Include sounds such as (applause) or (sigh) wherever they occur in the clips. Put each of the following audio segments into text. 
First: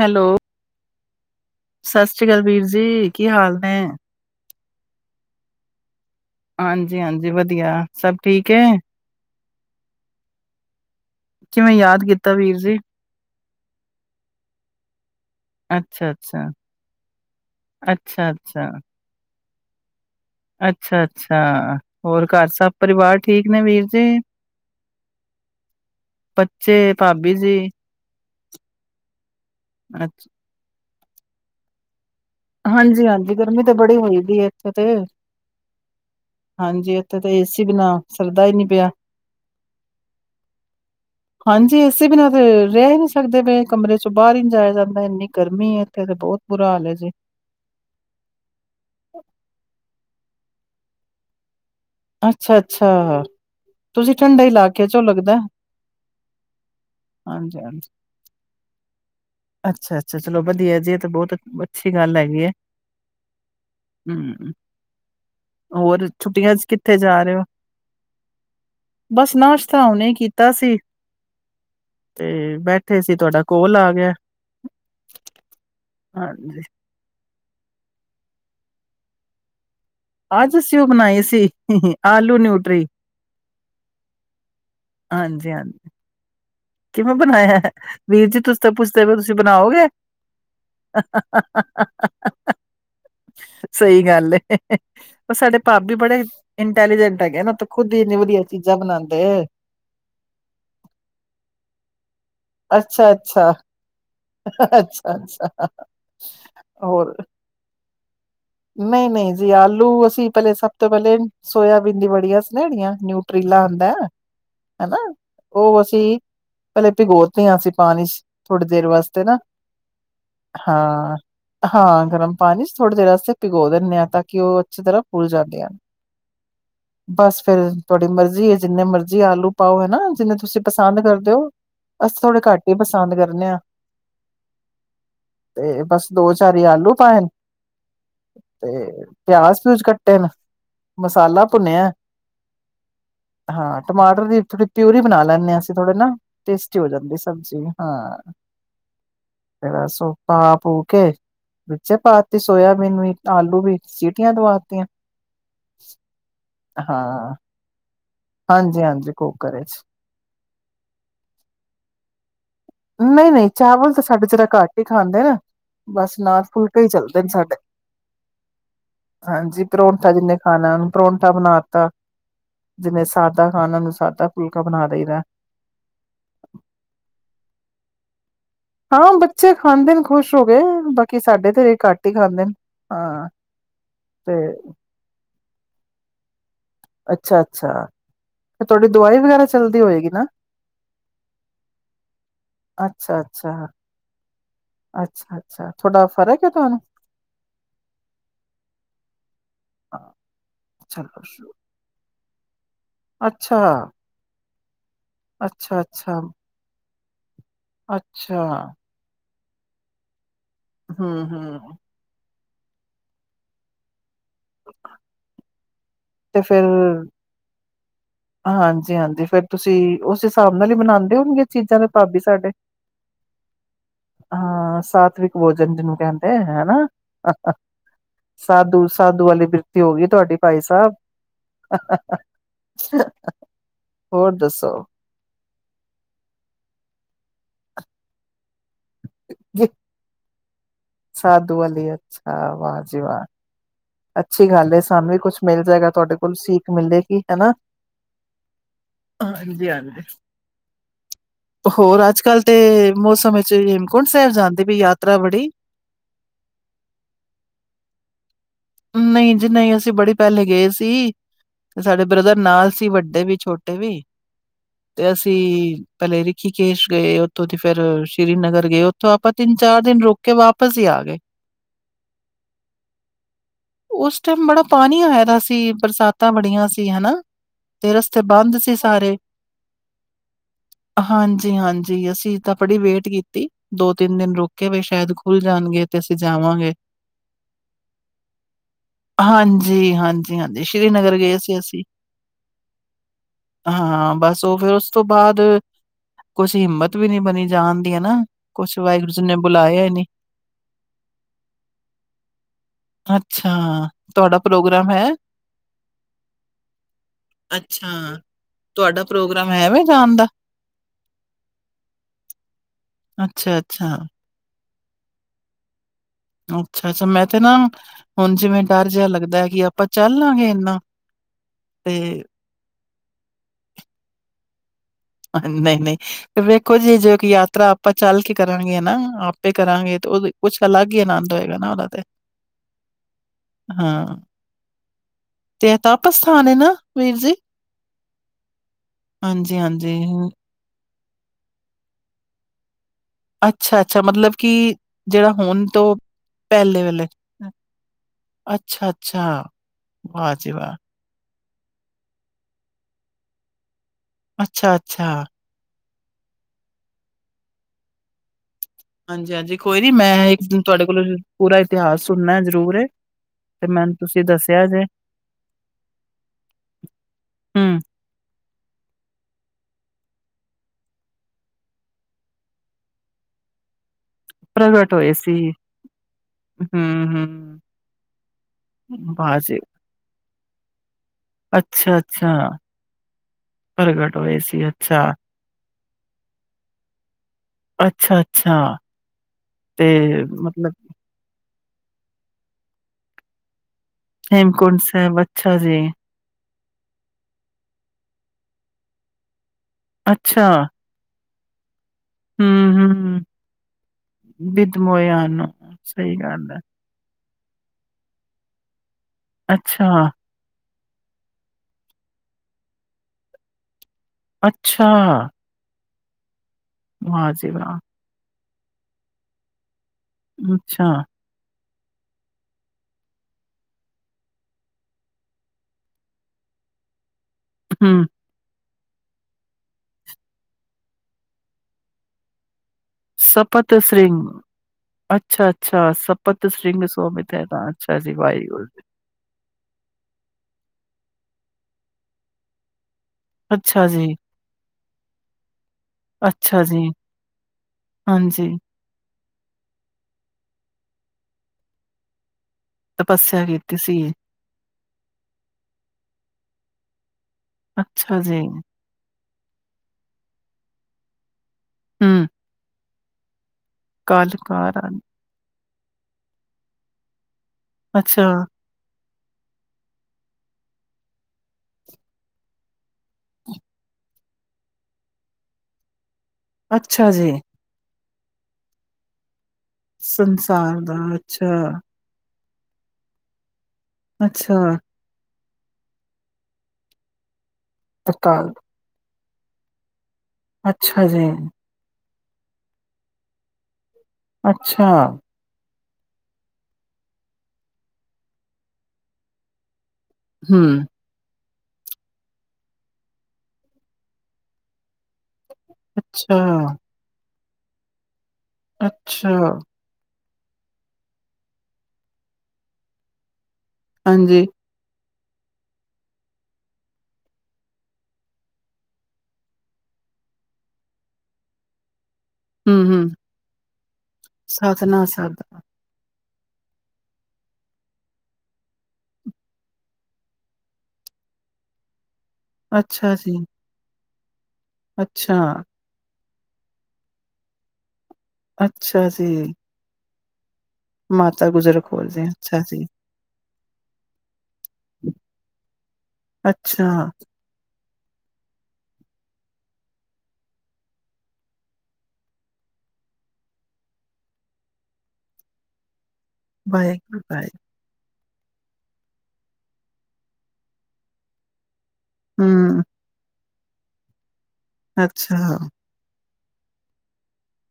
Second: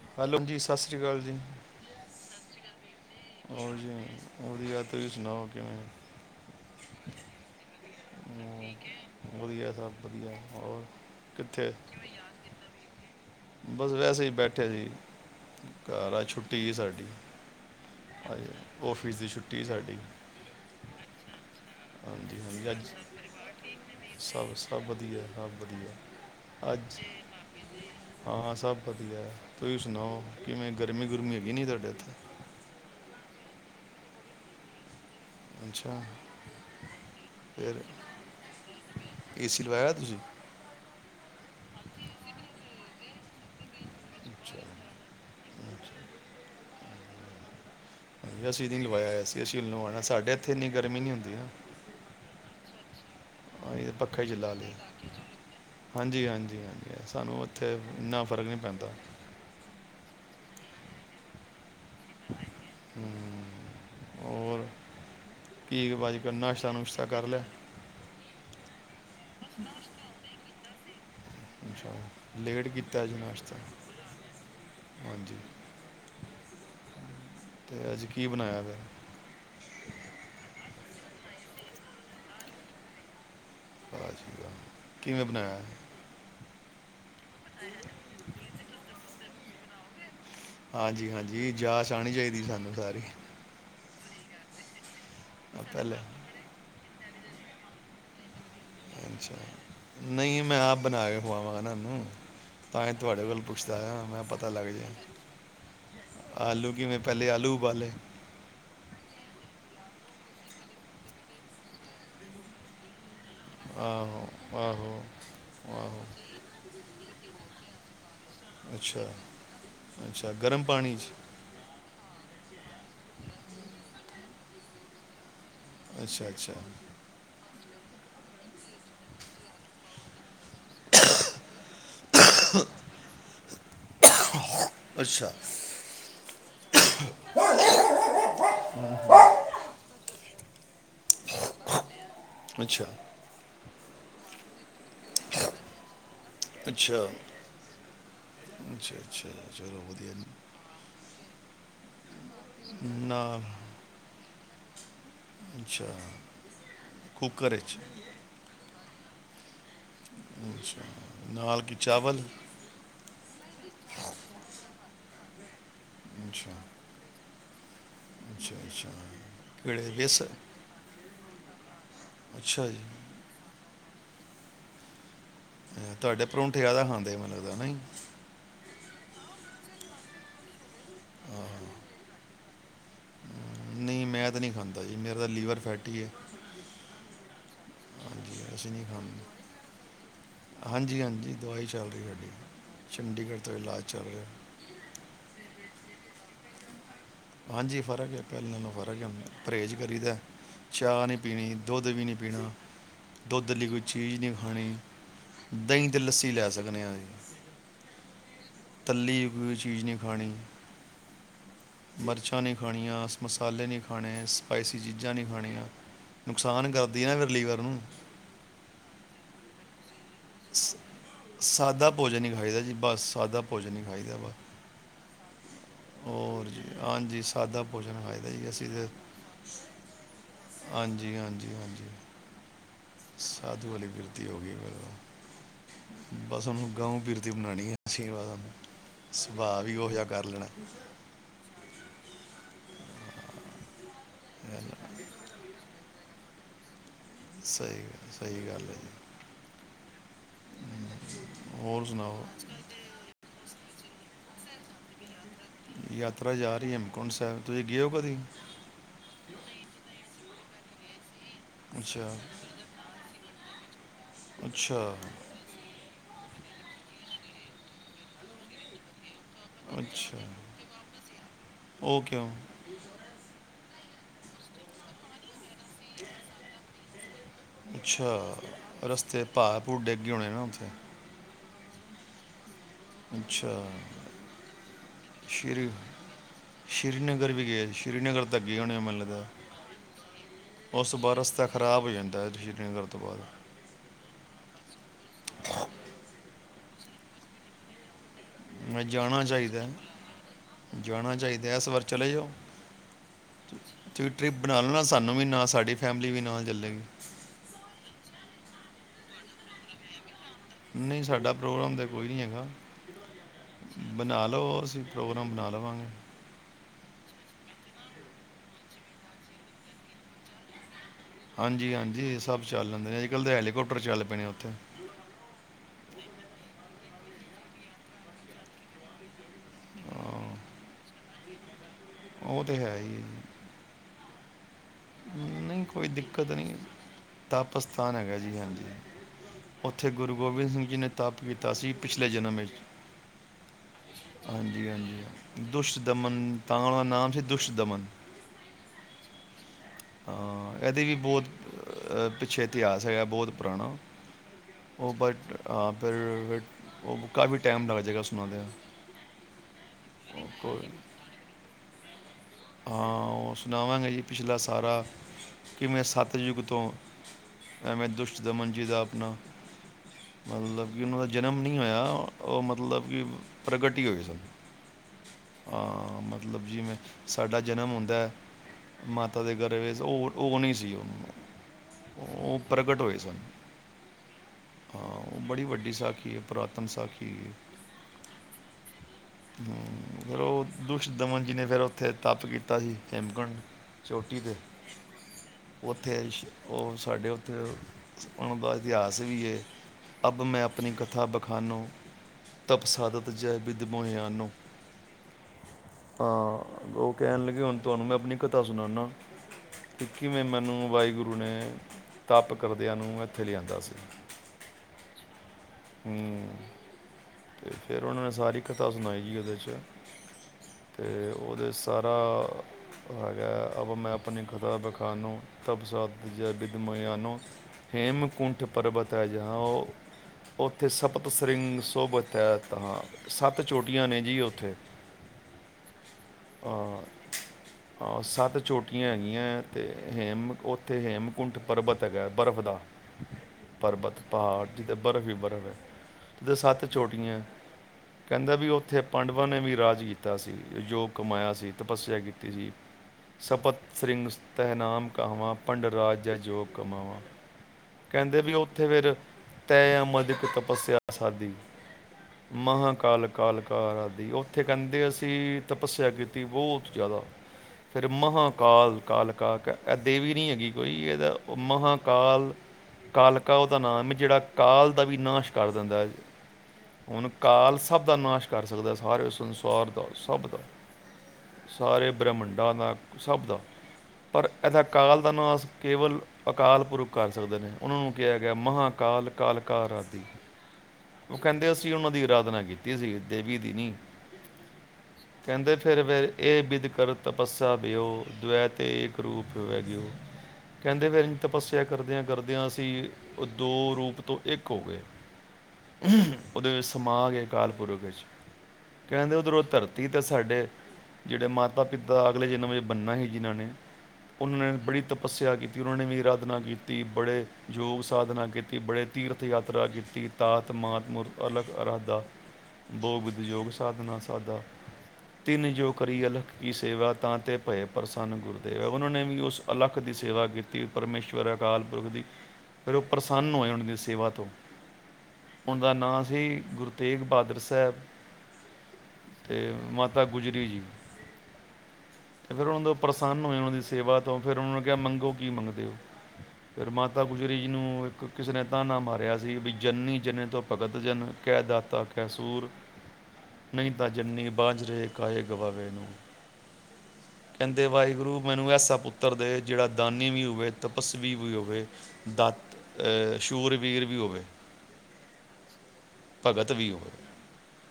Hello ਜੀ ਸਤਿ ਸ੍ਰੀ ਅਕਾਲ ਜੀ ਸਤਿ ਸ੍ਰੀ ਅਕਾਲ ਵੀਰ ਜੀ ਕੀ ਹਾਲ ਨੇ? ਹੋਰ ਜੀ ਉਹਦੀਆ ਤੁਸੀਂ ਸੁਣਾਓ ਕਿਵੇਂ ਹਾਂਜੀ-ਹਾਂਜੀ ਵਧੀਆ, ਸਭ ਠੀਕ ਹੈ ਵਧੀਆ ਸਭ ਵਧੀਆ ਹੋਰ ਕਿਵੇਂ ਕਿੱਥੇ ਯਾਦ ਕੀਤਾ ਵੀਰ ਜੀ ਬਸ ਵੈਸੇ ਹੀ ਬੈਠੇ ਸੀ ਘਰ ਆ ਛੁੱਟੀ ਹੀ ਸਾਡੀ ਅੱਛਾ ਅੱਛਾ ਟੀ ਸਾਡੀ ਹੋਰ ਹਾਂਜੀ ਘਰ ਹਾਂਜੀ ਸਭ ਅੱਜ ਪਰਿਵਾਰ ਠੀਕ ਨੇ ਵੀਰ ਜੀ, ਸਭ ਸਭ ਵਧੀਆ ਸਭ ਵਧੀਆ ਬੱਚੇ, ਅੱਜ ਭਾਬੀ ਜੀ? ਹਾਂ ਸਭ ਵਧੀਆ ਤੁਸੀਂ ਸੁਣਾਓ ਅੱਛ ਕਿਵੇਂ ਗਰਮੀ ਗੁਰਮੀ ਹੈਗੀ ਨਹੀਂ ਤੁਹਾਡੇ ਇੱਥੇ ਹਾਂਜੀ ਹਾਂਜੀ ਗਰਮੀ ਤੇ ਬੜੀ ਹੋਈਦੀ ਹੈ ਇੱਥੇ ਤੇ ਅੱਛਾ ਹਾਂਜੀ ਉਓਥੇ ਤਾਂ ਏਸੀ ਬਿ ਫਿਰ ਨਾ ਸਰਦਾ ਹੀ ਨਹੀਂੀ ਪਿਆ ਏਸੀ ਲਵਾਇਆ ਤੁਸੀਂ ਹਾਂਜੀ, ਏਸੀ ਬਿਨਾਂ ਤੇ ਰੈ ਈ ਨੀ ਸਕਦੇ ਪਏ ਕਮਰੇ ਸੋ ਬਾਅਰ ਈ ਨੀ ਜਾਇਆ ਅੱਛਾ ਜਾਂਦਾ ਏਂਨੀ ਗਰਮੀ ਐ ਫੇਰ ਬੋਤ ਬੁਰਾ ਹਾਲੈ ਜੀ। ਅਸੀਂ ਨੀ ਲਵਾਏਆ ਹੋਇਆ ਸੀ ਅਸੀਂ ਲਵਾਓਣਾ ਸਾਡੇ ਏਥੇ ਇੰਨੀ ਗਰਮੀ ਨੀਂ ਹੁੰਦੀ ਅੱਛਾ-ਅੱਛਾ। ਆਈਂ ਤੁਸੀਂ ਪੱਖਾ ਠੰਡੇ ਚਿਲਾਂਦੇ, ਇਲਾਕੇ ਚੋਂ ਲੱਗਦਾ। ਹਾਂਜੀ-ਹਾਂਜੀ-ਹਾਂਜੀ ਸਾਨੂੰ ਏੱਥੇ ਹਾਂਜੀ-ਹਾਂਜੀ, ਇੰਨਾ ਫ਼ਰਕ ਨੀ ਪੈਂਦਾ। ਅੱਛਾ-ਅੱਛਾ ਚਲੋ ਵਧੀਆ ਜੇ ਏ ਤਾਂ ਬੋਤ ਅੱਛੀ ਗੱਲ ਹੈਗੀ ਐ। ਹਮ, ਹੰਮ੍ਹ, ਔਰ ਕੀ ਹੋਰ ਬਾਜੀ ਕਰ ਛੁੱਟੀਆਂ ਨਾਸ਼ਤਾ ਚ ਨੁਸ਼ਤਾ ਜਾ ਕਰ ਰੇ ਓ, ਲਿਆ ਬਸ ਨਾਸ਼ਤਾ ਹੁਨੇ ਈ ਕੀਤਾ ਤਾ ਸੀ। ਤੇ ਇਨਸ਼ਾਅੱਲਾ ਲੇਟ ਬੈਠੇ ਕੀਤਾ ਜੀ ਸੀ ਤੋਡਾ ਨਾਸ਼ਤਾ ਕੋਲ ਆ ਗਆ‌, ਹਾਂਜੀ ਹਾਂਜੀ। ਤੇ ਅੱਜ ਕੀ ਬਣਾਇਆ ਫੇਰ? ਆਜ ਅਸੀਂ ਓ ਬਣਾਈ ਸੀ, ਆਲੂ ਨਿਊਟਰੀ। (unintelligible) ਹਾਂਜੀ, ਬਣਾਇਆ ਹਾਂਜੀ। ਕਿਵੇ ਬਨਾਏਆ ਹੈ, ਵੀਰ ਜੀ ਤੁਸੀਂ ਤਾ ਪੁੱਛਦੇ ਪ ਜੇ ਬਨਾਓਗੇ ਹਾਜੀ, ਹਾਂਜੀ, ਜਾਚ ਆਣੀ ਚਾਹੀਦੀ ਸਾਨੂੰ ਸਾਰੀ। ਸਹੀ ਗੱਲ ਏ। ਓ ਸਾਡੇ ਆ ਪਾਬੀ ਪਹਿਲੇ ਬੜੇ ਇਟੈਲੀਜੈਂਟ ਹੈਗੇ ਨੇ ਓ ਤੇ ਖੁਦਦੀ ਏਨੇ ਵਦੀਆ ਅੱਛਾ, ਨਈ ਮੈਂ ਆਪ ਬਣਾ ਕੇ ਖੂਆਵਾ ਗਾ ਤਾਂਨੂੰ। ਤਾਂ ਏਹ ਤੁਆਡੇ ਕੋਲ ਅੱਛਾ-ਅੱਛਾ। ਪੁੱਛਦਾ ਆ, ਮੈਂ ਪਤਾ ਲੱਗ ਜੇ ਅੱਛਾ ਅੱਛਾ ਆਲੂ ਕਿਵੇ? ਪੈਲੇ ਆਲੂ ਉਬਾਲੇ ਨਈ, ਨਈ ਜੀ, ਆਲੂ ਅਸੀਂ ਪੈਲੇ ਸਬ ਤੇ ਪੈਲੇ ਸੋਯਾਬੀਨ ਦੀ ਵੜੀਆਸ ਲੈਣੀਆ ਟਰੀਲਾ ਆਂਦੈ ਆਹੋ ਹਨਾ, ਆਹੋ ਓ ਆਹੋ ਅਸੀ ਪੈਲੇ ਭਿਗੋ ਤੀਆ ਸੀ ਪਾਨੀਚ ਥੋੜੀ ਦੇਰ ਅੱਛਾ ਵਾਸਤੇ ਨਾ। ਅੱਛਾ ਗਰਮ ਪਾਣੀ 'ਚ ਹਾਂ, ਹਾਂ, ਗਰਮ ਪਾਣੀ ਚ ਥੋੜੀ ਦੇਰ ਅਸਤੇ ਭਿਗੋ ਦਿੰਨੇ ਆ, ਤਾ ਕਿ ਓ ਅੱਛੀ ਤਰਾ ਫੂਲ ਜਾਣ। ਅੱਛਾ ਅੱਛਾ ਬਸ ਫਿਰ। ਤੁਹਾਡੀ ਮਰਜ਼ੀ ਹੈ ਜਿੰਨੇ ਮਰਜ਼ੀ ਆਲੂ ਪਾਓ ਹਨਾ ਜਿੰਨੇ ਤੁਸੀਂ ਪਸੰਦ ਕਰਦੇਓ ਅਸੀ ਥੋੜੇ ਘੱਟ ਹੀ ਪਸੰਦ ਕਰਨ ਹਾਂ ਅੱਛਾ ਤੇ ਬਸ ਦੋ ਚਾਰੀ ਆਲੂ ਪਾਏ ਨੇ ਤੇ ਪਿਆਜ ਪਯਊਜ ਕੱਟੇ ਨੇ ਮਸਾਲਾ ਭੁੰਨਿਆ ਅੱਛਾ ਹਾਂ ਟਮਾਟਰ ਦੀ ਥੋੜੀ ਪਿਊਰੀ ਬਣਾ ਲੈਂਦੇ ਹਾਂ ਅਸੀਂ ਥੋੜੇ ਨਾ ਟੇਸਟੀ ਹੋ ਅੱਛਾ ਜਾਂਦੀ ਸਬਜ਼ੀ ਹਾਂ ਅੱਛਾ ਅੱਛਾ ਚਲੋ ਵਧੀਆ (unintelligible) ਕੇ ਪਾ ਤੇ ਸੋਇਆਬੀਨ ਵੀ ਨਾਲ ਆਲੂ ਵਿੱਚ ਸਿਟੀਆ ਦਵਾ ਤੇ ਅੱਛਾ ਹਾਂ ਕੂਕਰ ਚ ਹਾਂਜੀ ਹਾਂਜੀ ਕੂਕਰ ਵਿੱਚ ਅੱਛਾ ਨਾਲ ਕੀ ਚਾਵਲ ਨਹੀਂ ਨਹੀਂ ਚਾਵਲ ਤਾਂ ਸਾਡਾ ਜਿਹੜਾ ਘੱਟ ਹੀ ਖਾਂਦੇ ਨੇ ਬਸ ਨਾਲ ਅੱਛਾ ਫੁਲਕਾ ਹੀ ਚੱਲਦੇ ਨੇ ਸਾਡੇ ਅੱਛਾ ਅੱਛਾ ਹਾਂਜੀ ਕਿਹੜੇ ਪਰੌਂਠਾ ਵੇਸ ਜਿੰਨੇ ਖਾਣਾ ਉਹਨੂੰ ਪਰੋਂਂਠਾ ਬਣਾ ਤਾ ਅੱਛਾ ਜੀ ਜਿਵੇਂ ਸਾਦਾ ਖਾਣਾ ਨੂੰ ਸਾਦਾ ਫੁਲਕਾ ਬਣਾ ਦੇਈਦਾ ਤੁਹਾਡੇ ਪਰੌਂਠੇ ਜਿਆਦਾ ਖਾਂਦੇ ਮੈਨੂੰ ਲਗਦਾ ਹਾਂ ਬੱਚੇ ਖਾਂਦੇ ਨੇ ਖੁਸ਼ ਹੋ ਗਏ ਬਾਕੀ ਸਾਡੇ ਹਾਂ, ਤੇ ਘੱਟ ਹੀ ਖਾਂਦੇ ਨੇ ਹਾਂ ਨਹੀਂ ਮੈਂ ਤੇ ਨਹੀਂ ਖਾਂਦਾ ਜੀ ਮੇਰਾ ਤਾਂ ਲੀਵਰ ਫੇਟੀ ਠੀਕ ਹੈ ਅੱਛਾ-ਅੱਛਾ ਹਾਂਜੀ ਤੇ ਅਸੀਂ ਨਹੀਂ ਤੁਹਾਡੀ ਦਵਾਈ ਖਾਂਦੇ ਵਗੈਰਾ ਚੱਲਦੀ ਹੋਏਗੀ ਨਾ ਹਾਂਜੀ ਹਾਂਜੀ ਦਵਾਈ ਚੱਲ ਰਹੀ ਸਾਡੀ ਚੰਡੀਗੜ੍ਹ ਤੋਂ ਇਲਾਜ ਚੱਲ ਰਿਹਾ ਅੱਛਾ ਅੱਛਾ ਥੋਡਾ ਫ਼ਰਕ ਹੈ ਤੁਹਾਨੂੰ ਹਾਂਜੀ ਫਰਕ ਹੈ ਪਹਿਲਾਂ ਨੂੰ ਫਰਕ ਹੈ ਪਰਹੇਜ਼ ਕਰੀ ਹਾਂ, ਦਾ ਚਾਹ ਨੀ ਚਲੋ ਪੀਣੀ ਦੁੱਧ ਵੀ ਨੀ ਬਿਨਾਂ ਦੁੱਧ ਅੱਛਾ, ਵਾਲੀ ਕੋਈ ਚੀਜ਼ ਨਹੀਂ ਖਾਣੀ ਦਹੀਂ ਤੇ ਅੱਛਾ-ਅੱਛਾ, ਲੱਸੀ ਲੈ ਸਕਦੇ ਹਾਂ ਅੱਛਾ ਅੱਛਾ ਤੱਲੀ ਕੋਈ ਚੀਜ਼ ਨਹੀਂ ਖਾਣੀ ਹਮ ਹਮ ਮਿਰਚਾਂ ਨਹੀਂ ਖਾਣੀਆ ਮਸਾਲੇ ਨਹੀਂ ਖਾਣੇ ਸਪਾਈਸੀ ਚੀਜ਼ਾਂ ਨਹੀਂ ਖਾਣੀਆਂ ਤੇ ਫਿਰ ਨੁਕਸਾਨ ਕਰਦੀ ਹੈ ਨਾ ਫਿਰ ਲੀਵਰ ਨੂੰ ਹਾਂਜੀ ਹਾਂਜੀ ਫਰ ਤੁਸੀਂ ਉਸ ਹਿਸਾਬ ਨਾਲ ਹੀ ਸ- ਮਨਾਉਂਦੇ ਹੋਣਗੇਆਂ ਚੀਜ਼ਾਂ ਦੇ ਸਾਦਾ ਭਾਬੀ ਭੋਜਨ ਹੀ ਸਾਡੇ ਖਾਈਦਾ ਜੀ ਬਸ ਸਾਦਾ ਭੋਜਨ ਹੀ ਖਾਈਦਾ ਵਾ ਹਾਂ ਸਾਤਵ ਭੋਜਨ ਜਿਹਨੂੰ ਕਹਿੰਦੇ ਔਰ ਜੀ ਹਨਾ ਹਾਂਜੀ ਸਾਦਾ ਭੋਜਨ ਖਾਈਦਾ ਜੀ ਅਸੀਂ ਸਾਧੂ ਤੇ ਸਾਧੂ ਵਾਲੀ ਬਰਤੀ ਹੋ ਗਈ ਤੁਹਾਡੀ ਭਾਈ ਸਾਹਿਬ ਹਾਂਜੀ ਹਾਂਜੀ ਹਾਂਜੀ ਸਾਧੂ ਵਾਲੀ ਵਿਰਤੀ ਹੋਰ ਹੋ ਗਈ ਦੱਸੋ ਫੇ ਬਸ ਉਹਨੂੰ ਗਊ ਪੀਰਤੀ ਬਣਾਉਣੀ ਆ ਆਸ਼ੀਰਵਾਦ ਉਹੂੰ ਸੁਭਾਅ ਵੀ ਉਹ ਜਿਹਾ ਕਰ ਲੈਣਾ ਸਾਧੂ ਅਲੀ ਅੱਛਾ ਵਾਹ ਜੀਵਾਾਹ ਅੱਛੀ ਗੱਲ- ਗੱਲਏ ਸਾਨੂੰ ਵੀ ਕੁੱਛ ਮਿਲ ਜਾਏਗਾ ਤੁਹਾਡੇ ਕੋਲ ਲ ਸੀਖ ਮਿਲਦੇ ਹਨਾ ਸਹੀ ਸਹੀ ਗੱਲ ਹੈ ਜੀ ਹਾਂਜੀ ਹਾਂਜੀ ਹੋਰ ਅੱਜ ਕਲ ਤੇ ਮੌਸਮ ਵਿੱਚ ਕਣ ਸਹਿਰ ਜਾਂਦੇ ਵੀ ਯਾ ਯਾਤਰਾ ਜਾ ਰਹੀ ਹੈਮਕੁੰਟ ਸਾਹਿਬ ਤੁਸੀਂ ਗਏਓ ਕਦੀ ਨਹੀਂ ਜੀ ਨਹੀਂ ਅਸੀਂ ਬੜੀ ਪਹਿਲੇ ਗਏ ਸੀ ਤੇ ਸਾਡੇ ਅੱਛਾ ਬ੍ਰਦਰ ਨਾਲ ਸੀ ਵੱਡੇ ਵੀ ਛੋਟ ਵੀ ਅੱਛਾ ਤੇ ਅਸੀਂ ਪਹਿਲੇ ਰਿਖੀਕੇਸ਼ ਗਏ ਉੱਥੋਂ ਤੇ ਫੇਰ ਸ੍ਰੀਨਗਰ ਗਏ ਉਥ ਤੇ ਆਪਾਂ ਤਿੰਨ ਚਾਰ ਦਿਨ ਰੁਕ ਅੱਛਾ ਕੇ ਵਾਪਸ ਹੀ ਆ ਗਏ ਉਹ ਕਿਉਂ ਉਸ ਟਾਈਮ ਬੜਾ ਪਾਣੀ ਆਇਦਾ ਸੀ ਬਰਸਾਤਾਂ ਬੜੀਆਂ ਸੀ ਹਨਾ ਤੇ ਰਸਤੇ ਅੱਛਾ ਬੰਦ ਸੀ ਸਾਰੇ ਰਸਤੇ ਹਾੜ ਭੂ ਡਿੱਗੇ ਹੋਣੇ ਨਾ ਉੱਥੇ ਜੀ ਹਾਂਜੀ ਅਸੀਂ ਤਾਂ ਬੜੀ ਵੇਟ ਕੀਤੀ ਅੱਛਾ ਦੋ ਤਿੰਨ ਦਿਨ ਰੁਕੇ ਵੀਏ ਸ਼ਾਇਦ ਖੁੱਲ੍ਹ ਸ਼੍ਰੀ ਜਾਣਗੇ ਤੇ ਅਸੀਂ ਜਾਵਾਂਗੇ ਸ਼੍ਰੀਨਗਰ ਵੀ ਗਏ ਸ਼੍ਰੀਨਗਰ ਤੱਕ ਗਏ ਹੋਣੇ ਮੈਨੂੰ ਲੱਗਦਾ ਹਾਂਜੀ ਹਾਂਜੀ ਹਾਂਜੀ ਉਸ ਤੋਂ ਸ੍ਰੀਨਗਰ ਬਾਅਦ ਗਏ ਰਸਤਾ ਸੀ ਅਸੀਂ ਖਰਾਬ ਹੋ ਜਾਂਦਾ ਹੈ ਸ਼੍ਰੀਨਗਰ ਤੋਂ ਬਾਅਦ ਹਾਂ ਬਸ ਉਹ ਫਿਰ ਉਸ ਤੋਂ ਬਾਅਦ ਕੁਛ ਹਿੰਮਤ ਵੀ ਨੀ ਬਣੀ ਜਾਣ ਦੀ ਹੈ ਨਾ ਨਹੀਂ ਜਾਣਾ ਚਾਹੀਦਾ ਜਾਣਾ ਚਾਹੀਦਾ ਇਸ ਵਾਰ ਚਲੇ ਜਾਓ ਅੱਛਾ ਤੇ ਟ੍ਰਿਪ ਤੁਹਾਡਾ ਬਣਾ ਲੈਣਾ ਪ੍ਰੋਗਰਾਮ ਹੈ ਸਾਨੂੰ ਵੀ ਨਾਲ ਸਾਡੀ ਫੈਮਿਲੀ ਵੀ ਨਾਲ ਚੱਲੇਗੀ ਅਛਾ ਤੁਹਾਡਾ ਪ੍ਰੋਗਰਾਮ ਹੈ ਵ ਜਾਣ ਦਾ ਨਹੀਂ ਸਾਡਾ ਪ੍ਰੋਗਰਾਮ ਤੇ ਕੋਈ ਨੀ ਹੈਗਾ ਅੱਛਾ, ਅੱਛਾ, ਬਣਾ ਲਸੀ ਪ੍ਰੋਗਰਾਮ ਬਣਾ ਲਵਾਂਗੇ ਅੱਛਾ ਅੱਛਾ ਮੈਂ ਤੇ ਨਾ ਹੁਣ ਜਿਵੇਂ ਡਰ ਜਿਹਾ ਲੱਗਦਾ ਕਿ ਆਪਾਂ ਚੱਲ ਲਾਂਗੇ ਇੰਨਾ। ਹਾਂਜੀ ਹਾਂਜੀ ਤੇ ਇਹ ਸਭ ਚੱਲ ਲੈਂਦੇ ਨੇ। ਜਲਦੀ ਹੈਲੀਕਾੋਪਟਰ ਚੱਲ ਪੈਣੇ ਉੱਥੇ ਕੁੱਝ ਜੋ ਯਾਤਰਾ ਆਪਾਂ ਚੱਲ ਕੇ ਕਰਾਂਗੇ ਨਾ ਆਪੇ ਕਰਾਂਗੇ ਤੇ ਉਹ ਹਾਂ, ਕੁਛ ਅਲੱਗ ਹੀ ਆਨੰਦ ਹੋਏਗਾ ਨਾ ਉਹਦਾ। ਤੇ ਉਹ ਤੇ ਹੈ ਹੀ। ਹਾਂ, ਨਹੀਂ ਤੇ ਇਹ ਕੋਈ ਤਪ ਦਿੱਕਤ ਸਥਾਨ ਨੀ ਹੈ ਨਾ ਵੀਰ ਜੀ? ਤਪ ਸਥਾਨ ਹੈਗਾ ਜੀ ਹਾਂਜੀ। ਉੱਥੇ ਹਾਂਜੀ-ਹਾਂਜੀ, ਗੁਰੂ ਗੋਬਿੰਦ ਸਿੰਘ ਜੀ ਜੀ ਨੇ ਤਪ ਕੀਤਾ ਸੀ ਪਿਛਲੇ ਜਨਮ ਵਿੱਚ ਅੱਛਾ ਅੱਛਾ ਮਤਲਬ ਕਿ ਹਾਂਜੀ ਹਾਂਜੀ ਜਿਹੜਾ ਹੁਣ ਦੁਸ਼ਟ ਤੋਂ ਦਮਨ ਤਾਂ ਪਹਿਲੇ ਉਹਦਾ ਵੇਲੇ। ਨਾਮ ਸੀ ਦੁਸ਼ਟ ਦਮਨ ਅੱਛਾ ਅੱਛਾ ਹਾਂ ਇਹਦੇ ਵੀ ਬਹੁਤ ਅ ਪਿੱਛੇ ਇਤਿਹਾਸ ਹੈਗਾ ਬਹੁਤ ਪੁਰਾਣਾ ਉਹ ਬਟ ਅੱਛਾ-ਅੱਛਾ, ਫਿਰ ਉਹ ਕਾਫੀ ਟਾਈਮ ਲੱਗ ਜਾਵੇਗਾ ਸੁਣਾ ਦਿਆ ਹਾਂਜੀ ਹਾਂਜੀ। ਕੋਈ ਨੀ ਮੈਂ ਇੱਕ ਦਿਨ ਤੁਹਾਡੇ ਕੋਲੋਂ ਪੂਰਾ ਇਤਿਹਾਸ ਸੁਣਨਾ ਜ਼ਰੂਰ ਏ ਹਾਂ ਉਹ ਤੇ ਸੁਣਾਵਾਂਗੇ ਮੈਨੂੰ ਜੀ ਤੁਸੀਂ ਪਿਛਲਾ ਦੱਸਿਆ ਜੇ ਸਾਰਾ ਕਿਵੇੈਂ ਸੱਤਯੁੱਗ ਤੋਂ ਹੂੰ, ਐਵੇੈਂ ਦੁਸ਼ਟ ਦਮਨ ਜਿਹਦਾ ਆਪਣਾ ਮਤਲਬ ਕਿ ਉਹਨਾਂ ਦਾ ਜਨਮ ਨਹੀਂ ਹੋਇਆ ਉਹ ਮਤਲਬ ਕਿ ਪ੍ਰਗਟ ਹੀ ਹੋਏ ਸਨ। ਪ੍ਰਗਟ ਹੋਏ ਸੀ। ਹਾਂ ਮਤਲਬ ਜਿਵੇਂ ਹੂੰ ਸਾਡਾ ਹੂੰ, ਜਨਮ ਹੁੰਦਾ ਮਾਤਾ ਦੇ ਗਰਭ ਵਿੱਚ ਉਹ ਉਹ ਨਹੀਂ ਸੀ ਉਹ ਅੱਛਾ ਅੱਛਾ ਉਹ ਪ੍ਰਗਟ ਹੋਏ ਸਨ ਪ੍ਰਗਟ ਹੋਏ ਸੀ ਅੱਛਾ। ਕੀ ਪੁਰਾਤਨ ਸਾਖੀ ਅੱਛਾ-ਅੱਛਾ ਹੂੰ ਤੇ ਫੇਰ ਉਹ ਮਤਲਬ ਦੁਸ਼ਟ ਦਮਨ ਜੀ ਨੇ ਫੇਰ ਉੱਥੇ ਤਪ ਕੀਤਾ ਸੀ ਚਮਕਣ ਹੇਮਕੁੰਡ ਸਾਹਿਬ ਅੱਛਾ ਜੀ। ਉੱਥੇ ਸ਼- ਉਹ ਸਾਡੇ ਉੱਥੇ ਉਹਨਾਂ ਦਾ ਇਤਿਹਾਸ ਵੀ ਏ। ਅਬ ਮੈਂ ਅੱਛਾ ਆਪਣੀ ਕਥਾ ਬਖਾਣੋ ਤਪ ਹੂੰ, ਸਾਦਤ ਹੂੰ ਜੈਬਿਦ ਮੋਹਿ ਆਨੋ। ਬਿਦ ਮੋਇਆ ਨੂੰ ਸਹੀ ਗੱਲ ਐ, ਹਾਂ ਉਹ ਕਹਿਣ ਲਗੇ ਹੁਣ ਤੁਹਾਨੂੰ ਮੈਂ ਆਪਣੀ ਕਤਾ ਸੁਣਾਨਾ। ਅੱਛਾ, ਕਿਵੇ ਮੈਨੂੰ ਵਾਹਿਗੁਰੂ ਨੇ ਤਪ ਕਰਦਿਆਂ ਨੂੰ ਇੱਥੇ ਲਿਆਂਦਾ ਸੀ। ਅੱਛਾ ਹਮ। ਵਾਹ ਤੇ ਜੀ ਵਾਹ! ਫੇਿਰ ਉਹਣ ਮੈਂ ਸਾਰੀ ਇੱਕ ਕਥਾ ਸੁਣਾਈ ਜੀ ਉਹਦੇ 'ਚ ਅੱਛਾ ਤੇ ਉਹਦੇ ਸਾਰਾ ਹੈਗਾ ਅਵ ਮੈਂ ਆਪਣੀ ਖਤਾ ਵਿਖਾ ਨੂੰ ਤਬ ਸਤ ਜ ਬਿਦ ਮੁਹਆ ਨੂੰ ਹੂੰ, ਹੇਮਕੁੰਠ। ਪਰਵਤ ਹੈ ਜ ਉਹ ਉੱਥੇ ਸਪਤ ਸਿੰਘਿੰਗ ਸੋਭ ਇਥੇ ਤਾਂ। ਸੱਤ ਸਪਤ ਚੋਟੀਆਂ ਨੇ ਸਿੰਘ ਜੀ ਉੱਥੇਹ ਅੱਛਾ-ਅੱਛਾ ਸਪਤ ਸਿੰਘ ਸੋਭਿਤ ਹੈਗਾ ਅੱਛਾ ਜੀ ਸੱਤ ਵਾਹਿਗੁਰੂ ਜੀ, ਚੋਟੀਆਂ ਹੈਗੀਆਂ ਹੈ ਤੇ ਹੇਮ ਉੱਥੇ ਹੇਮ ਕੁੰਠ ਪਰਬਤ ਹੈ ਬਰਫ਼ ਦਾ। ਅੱਛਾ ਪਰਬਤ ਜੀ, ਪਹਾੜ ਦੀ ਅਤੇ ਬਰਫ਼ੀ ਬਰਫ਼ ਅਤੇ ਅੱਛਾ ਸੱਤ ਜੀ, ਚਛੋਟੀਆਂ ਕਹਿੰਦਾ ਵੀ ਹਾਂਜੀ ਉੱਥੇ ਪੰਾਂਡ। ਾ ਨੇ ਵੀ ਰਾਜ ਕੀਤਾ ਸੀ ਯੋਗ ਕਮਾਇਆ ਸੀ ਤਪੱਸਿਆ ਕੀਤੀ ਸੀ। ਤਪੱਸਿਆ ਸਪਤ ਕੀਤੀ ਸੀ, ਸਿੰਗਤਹਿਨਾਮ। ਕਵਾਂ ਭੰਡ ਰਾਜ ਜਾਂ ਜੋ ਕਮਾਵਾਂ। ਅੱਛਾ ਕਹਿੰਦੇ ਵੀ ਜੀ, ਉਹ ਉੱਥੇ ਫਿਰ ਤੇੈ ਮਦ ਕਿ ਤਪੱਸਿਆਸਾਦੀ ਹੂੰ ਮਹਾਕਾਲਕ ਕਾਲ ਕਾਰਾਂ ਦੀ ਕਾਲ ਉੱਥੇ ਕਾਰ ਕਹਿੰਦੇ ਅਸੀਂ ਤ ਤਪੱਸਿਆ ਕੀਤੀ ਬਹੁਤ ਜ਼ਿਆਦਾ ਫਿਰ ਅੱਛਾ, ਮਹਾਂਕਾਲ ਕਾਲ ਕਾਕ ਇਹ ਦੇਵੀ ਨਹੀਂ ਹੈਗੀ ਕੋਈ ਇਹਦਾ ਮਹਾਂਕਾਲ। ਕਾਲਕਾ ਉਹਦਾ ਨਾਮ ਹੈ ਜਿਹੜਾ ਕਾਲ ਦਾ ਵੀ ਨਾਸ਼ ਕਰ ਦਿੰਦਾ ਹੁਣ ਅੱਛਾ ਜੀ। ਕਾਲ ਸਬ ਦਾ ਨਾਸ਼ ਕਰ ਸਕਦਾ ਸਾਰੇ ਸੰ ਸੰਸਾਰ ਦਾ ਅੱਛਾ। ਡਾਂ ਦਾ ਸਭ ਦਾ ਪਰ ਇਹਦਾ ਕਾਗ ਤੁਹਾਨੂੰ ਅਸ ਕੇਵਲ ਅਕਾਲ ਪੁਰਖ ਕਰ ਸਕਦੇ ਨੇ। ਉਹਨਾਂ ਨੂੰ ਕਿਹਾ ਗਿਆ ਅਕਾਲ ਮਹਾਂਕਾਲ ਕਾਲਕਾਰਤ ਅਤੇ ਅੱਛਾ ਉਹ ਜੀ, ਕਹਿੰਦੇ ਅਸੀਂ ਉਹਨਾਂ ਦੀ ਰਾਹ ਪ੍ਰਰਾਧਨਾ ਕੀਤੀ ਸੀ ਦੇਵੀ ਦੀ ਨੀ ਅੱਛਾ, ਫਿਰ ਫਿਰ ਇਹ ਬਿੱਦ ਕਰ ਤਪੱਸਿਆ ਵਿਓ ਦਵੈ ਤੇ ਏ ਰੂਪ ਵੈਗਿਓ ਹੂੰ, ਕਹਿੰਦੇ ਵੀ ਤਪੱਸ ਕਰਦਿਆਂ ਕਰਦਿਆਂ ਅਸੀਂ ਉਹ ਦੋ ਰੂਪ ਤੋਂ ਇੱਕ ਹੋ ਗਏ। ਅੱਛਾ, ਉਹਦੇ ਵਿੱਚ ਸਮਾਗ ਹੈ। ਕਾਲਪੁਰਕ ਵਿੱਚ ਕਹਿੰਦੇ ਅੱਛਾ ਉਧਰੋਂ ਧਰਤੀ ਤੇ ਸਾਡੇ ਜਿਹੜੇ ਮਾਤਾ- ਪਿਤਾ ਅਗਲੇ ਜਨਮ ਜ ਬਣਨਾ ਸੀ ਜਿਨਾਂ ਨੇ ਉਹਨਾਂ ਹਾਂਜੀ ਨੇ ਬੜੀ ਤਪੱ ਤਪੱਸਿਆ ਕੀਤੀ ਉਹਨਾਂ ਨੇ ਵੀ ਅਰਾਧਨਾ ਕੀਤੀ, ਬੜੇ ਯੋਗ- ਸਾਧਨਾ ਕੀਤੀ ਬੜੇ ਤੀਰਥ ਯਾਤ ਯਾਤਰਾ ਕੀਤੀ ਤਾਤ-ਮਾਤ ਮੂਰਤ ਅਲੱਗ ਅਰਾਦਾ ਹੂੰ-ਹੂੰ ਬੋਗਦ ਯੋਗ ਸਾਧਨਾ ਸਾਦਾ ਸਾਧਨਾ ਤਿੰਨ ਸਾਧਨਾ ਜੋ ਕਰੀ ਅਲ ਕਿ ਸੇਵਾ ਤਾਂ ਤੇ ਪਏ ਪ੍ਰਸੰਨ ਗੁਰਦੇਵ ਹੈ ਉਹਨਾਂ ਨੇ ਵੀ ਉਸ ਅਲੱਖ ਦੀ ਸੇਵਾ ਕੀਤੀ ਪਰਮੇਸ਼ਵਰ ਅਕਾਲ ਪੁਰਖ ਦੀ। ਫਿਰ ਉਹ ਅੱਛਾ ਪ੍ਰਸੰਨ ਜੀ, ਹੋਏ ਹੋਣਗੇ ਸੇਵਾ ਤੋਂ ਅੱਛਾ, ਉਹਦਾ ਨਾਂ ਸੀ ਗੁਰੂ ਤੇਗ ਬਹਾਦਰ ਸਾਹਿਬ। ਅੱਛਾ ਜੀ, ਅਤੇ ਮਾਤਾ ਗੁਜਰੀ ਜੀ। ਮਾਤਾ ਗੁਜਰ ਕੌਰ ਜੀ ਤੇ ਫੇਰ ਅੱਛਾ ਉਹਨਾਂ ਤੋਂ ਜੀ, ਪ੍ਰਸੰਨ ਹੋਏ ਉਹਨਾਂ ਦੀ ਸੇਵਾ ਤੋਂ ਫੇਰ ਉਹਨਾਂ ਨੂੰ ਕਿਹਾ ਮੰਗੋ ਕੀ ਮੰਗਦੇ ਓ ਫੇਰ ਅੱਛਾ ਮਾਤਾ ਗੁਜਰੀ ਜੀ ਨੂੰ ਕਿਸੇ ਨੇ ਤਾਨਾ ਮਾਰਿਆ। ਸੀ ਵੀ ਜੰਨੀ ਜਨੇ ਤੋਂ ਭਗਤ ਜਨ ਕੈ ਦਾਤਾ ਕੈ ਸੂਰ ਨਹੀਂ ਤਾਂ ਜੰਨੀ ਬਾਂਝ ਰਹੇ ਕਾਏ ਗਵਾਵੇ ਨੂੰ ਬਾਏ, ਬਾਏ ਕਹਿੰਦੇ ਵਾਹਿਗੁਰੂ ਮੈਨੂੰ ਐਸਾ ਪੁੱਤਰ ਦੇ ਜਿਹੜਾ ਦਾਨੀ ਵੀ ਹੋਵੇ, ਤਪਸਵੀ ਵੀ ਹੋਵੇ। ਦਾਤ ਹੂੰ, ਅ ਸ਼ੂਰ ਵੀਰ ਵੀ ਹੋਵੇ। ਹ (unintelligible) ਅੱਛਾ, ਭਗਤ ਵੀ ਹੋਵੇ।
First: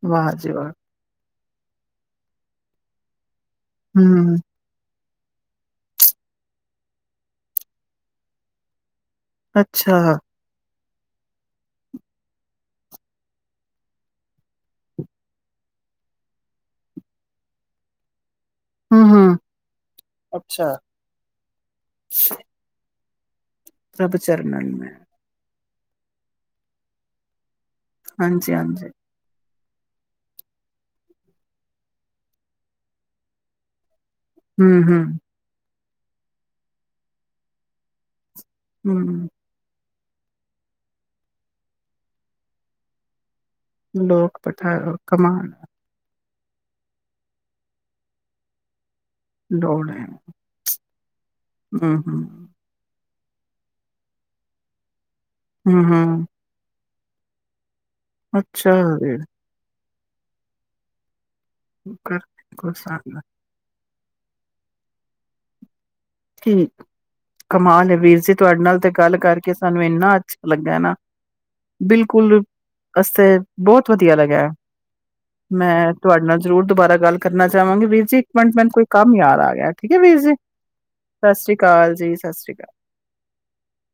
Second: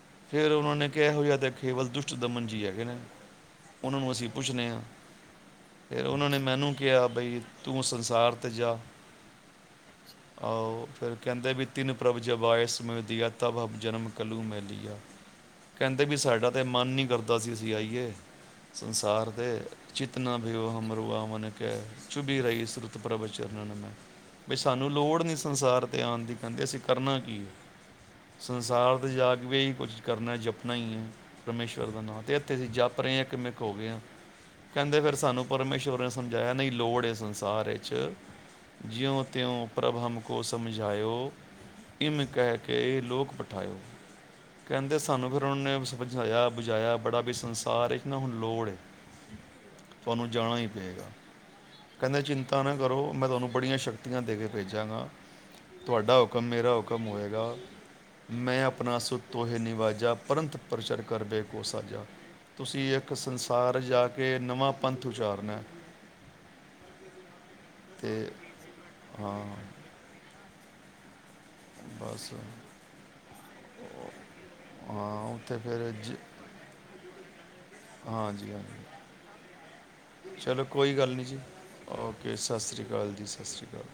ਵਾਹ ਜੀ ਫਿਰ ਵਾਹ ਉਹਨਾਂ ਨੇ ਕਿਹੋ ਜਿਹਾ ਦੇ ਕੇਵਲ ਦੁਸ਼ਟ ਦਮਨ ਜੀ ਹੈਗੇ ਨੇ। ਉਹਨਾਂ ਨੂੰ ਅਸੀਂ ਹੂੰ, ਪੁੱਛਦੇ ਹਾਂ ਫਿਰ ਉਹਨਾਂ ਨੇ ਮੈਨੂੰ ਕਿਹਾ ਬਈ ਤੂੰ ਸੰਸਾਰ ਤੇ ਜਾ ਅੱਛਾ ਆਓ ਫਿਰ ਕਹਿੰਦੇ ਵੀ ਤਿੰਨ ਪ੍ਰਭ ਜਵਾ ਆਇਸ ਮੈਂ ਦੀਆ ਤਬ ਜਨਮ ਕੱਲੂ ਮੈਂ ਲਆ ਕਹਿੰਦੇ ਵੀ ਸਾਡਾ ਤਾਂ ਮਨ ਨਹੀਂ ਕਰਦਾ ਸੀ ਅਸੀਂ ਆਈਏ ਸੰਸਾਰ ਹੂੰ-ਹੂੰ ਦੇ ਚਿਤਨਾ ਵੀ ਅੱਛਾ ਉਹ ਹਮਰੂਆ ਮਨ ਕ ਚੁਭੀ ਰਹੀੁ ਪ੍ਰਭ ਪ੍ਰਭ ਬਈ ਚਰਨਨ ਸਾਨੂੰ ਮੈਂ ਲੋੜ ਨੀ ਸੰਸਾਰ ਤੇ ਆਉਣ ਦੀ ਕਹਿੰਦੇ ਅਸੀਂ ਕਰਨਾ ਕੀ ਹੈ ਹਾਂਜੀ-ਹਾਂਜੀ ਸੰਸਾਰ ਤੇ ਜਾ ਕੇ ਵੀ ਕੁਝ ਕਰਨਾ ਜਪਣਾ ਹੀ ਹੈ ਪਰਮੇਸ਼ਵਰ ਦਾ ਨਾਂ ਤੇ ਇੱਥੇ ਅਸੀਂ ਜਪ ਰਹੇ ਹਾਂ ਕਿ ਮਂ ਕੋ ਹੋ ਗਏ ਹਾਂ ਕਹਿੰਦੇ ਹੂੰ-ਹੂੰ, ਫੇਿਰ ਸਾਨੂੰ ਪਰਮੇਸ਼ਰ ਆਪ ਸਮਝਾਇਆ ਨਹੀਂ ਲੋੜ ਹੈ ਸੰਸਾਰ ਵਿੱਚ ਜਿਉ ਹੂੰ ਤਉਂ ਪ੍ਰਭ ਹਮ ਕੋ ਸਮਝਾਇਓ ਇਮ ਕਹਿ ਕੇ ਲੋਕ ਪ ਲੋਕ ਪੁੱਠੇ ਕੰਮਾਂ ਚ ਉਹਨਾਂ ਨੇ ਸਮਝਾਇਆ ਬੁਝਾਇਆ ਬੜਾ ਵੀ ਸੰਸਾਰ ਹੈ ਨਾ ਹੁਣ ਲੋੜ ਹੈ ਲੋੜ ਹੈ, ਤੁਹਾਨੂੰ ਜਾਣਾ ਹੀ ਪਏਗਾ ਕਹਿੰਦੇ ਹੂੰ-ਹੂੰ, ਚਿੰਤਾ ਨਾ ਕਰੋ ਮੈਂ ਤੁਹਾਨੂੰ ਬੜੀਆਂ ਸ਼ਕਤੀਆਂ ਦੇ ਕੇ ਭੇਜਾਂਗਾ ਤੁਹਾਡਾ ਹੂੰ-ਹੂੰ, ਹੁਕਮ ਮੇਰਾ ਹੁਕਮ ਹੁਕਮ ਹੋਏਗਾ ਮੈਂ ਅੱਛਾ ਆਪਣਾ ਸੁੱ ਤੋਹੇ ਨਿਵਾਜ ਜਾਂ ਪੰਥ ਪ੍ਰਸ਼ਰ ਕਰਦੇ ਸਾਜ ਤੁਸੀਂ ਇੱਕ ਸੰਸਾਰ ਜਾ ਕੇ ਨਵਾਂ ਪੰਥ ਉਚਾਰਨਾ ਕਮਾਲ ਹੈਹ ਵੀਰ ਤੇ ਜੀ ਤੁਹਾਡੇ ਨਾਲ ਤੇ ਗੱਲ ਕਰਕੇ ਹਾਂ ਸਾਨੂੰ ਇਨਾ ਲੱਗਾ ਨਾ ਬਸ ਬਿਲਕੁਲ ਅਸੀਂਬਹੁਤ ਵਧੀਆ ਲੱਗਿਆ ਹਾਂ ਉੱਥੇ ਮੈਂ ਫਿਰ ਜ- ਤੁਹਾਡੇ ਨਾਲ ਜ਼ਰੂਰ ਦੁਬਾਰਾ ਗੱਲ ਕਰਨਾ ਜਾਵਾਂਗੇ ਵੀਰ ਜੀ ਇੱਕ ਹਾਂਜੀ ਮਿੰਟ ਮੈਨੂੰ ਕੋਈ ਹਾਂਜੀ ਕੰਮ ਯਾਦ ਆ ਗਿਆ ਠੀਕ ਹੈ ਵੀਰ ਜੀ ਚਲੋ ਕੋਈ ਗੱਲ ਨਹੀਂ ਸਤਿ ਜੀ ਸ੍ਰੀ ਅਕਾਲ ਜੀ, ਓਕੇ ਸ੍ਰੀ ਸਤਿ ਸ਼੍ਰੀ ਅਕਾਲ ਜੀ ਸਤਿ ਸ਼੍ਰੀ ਅਕਾਲ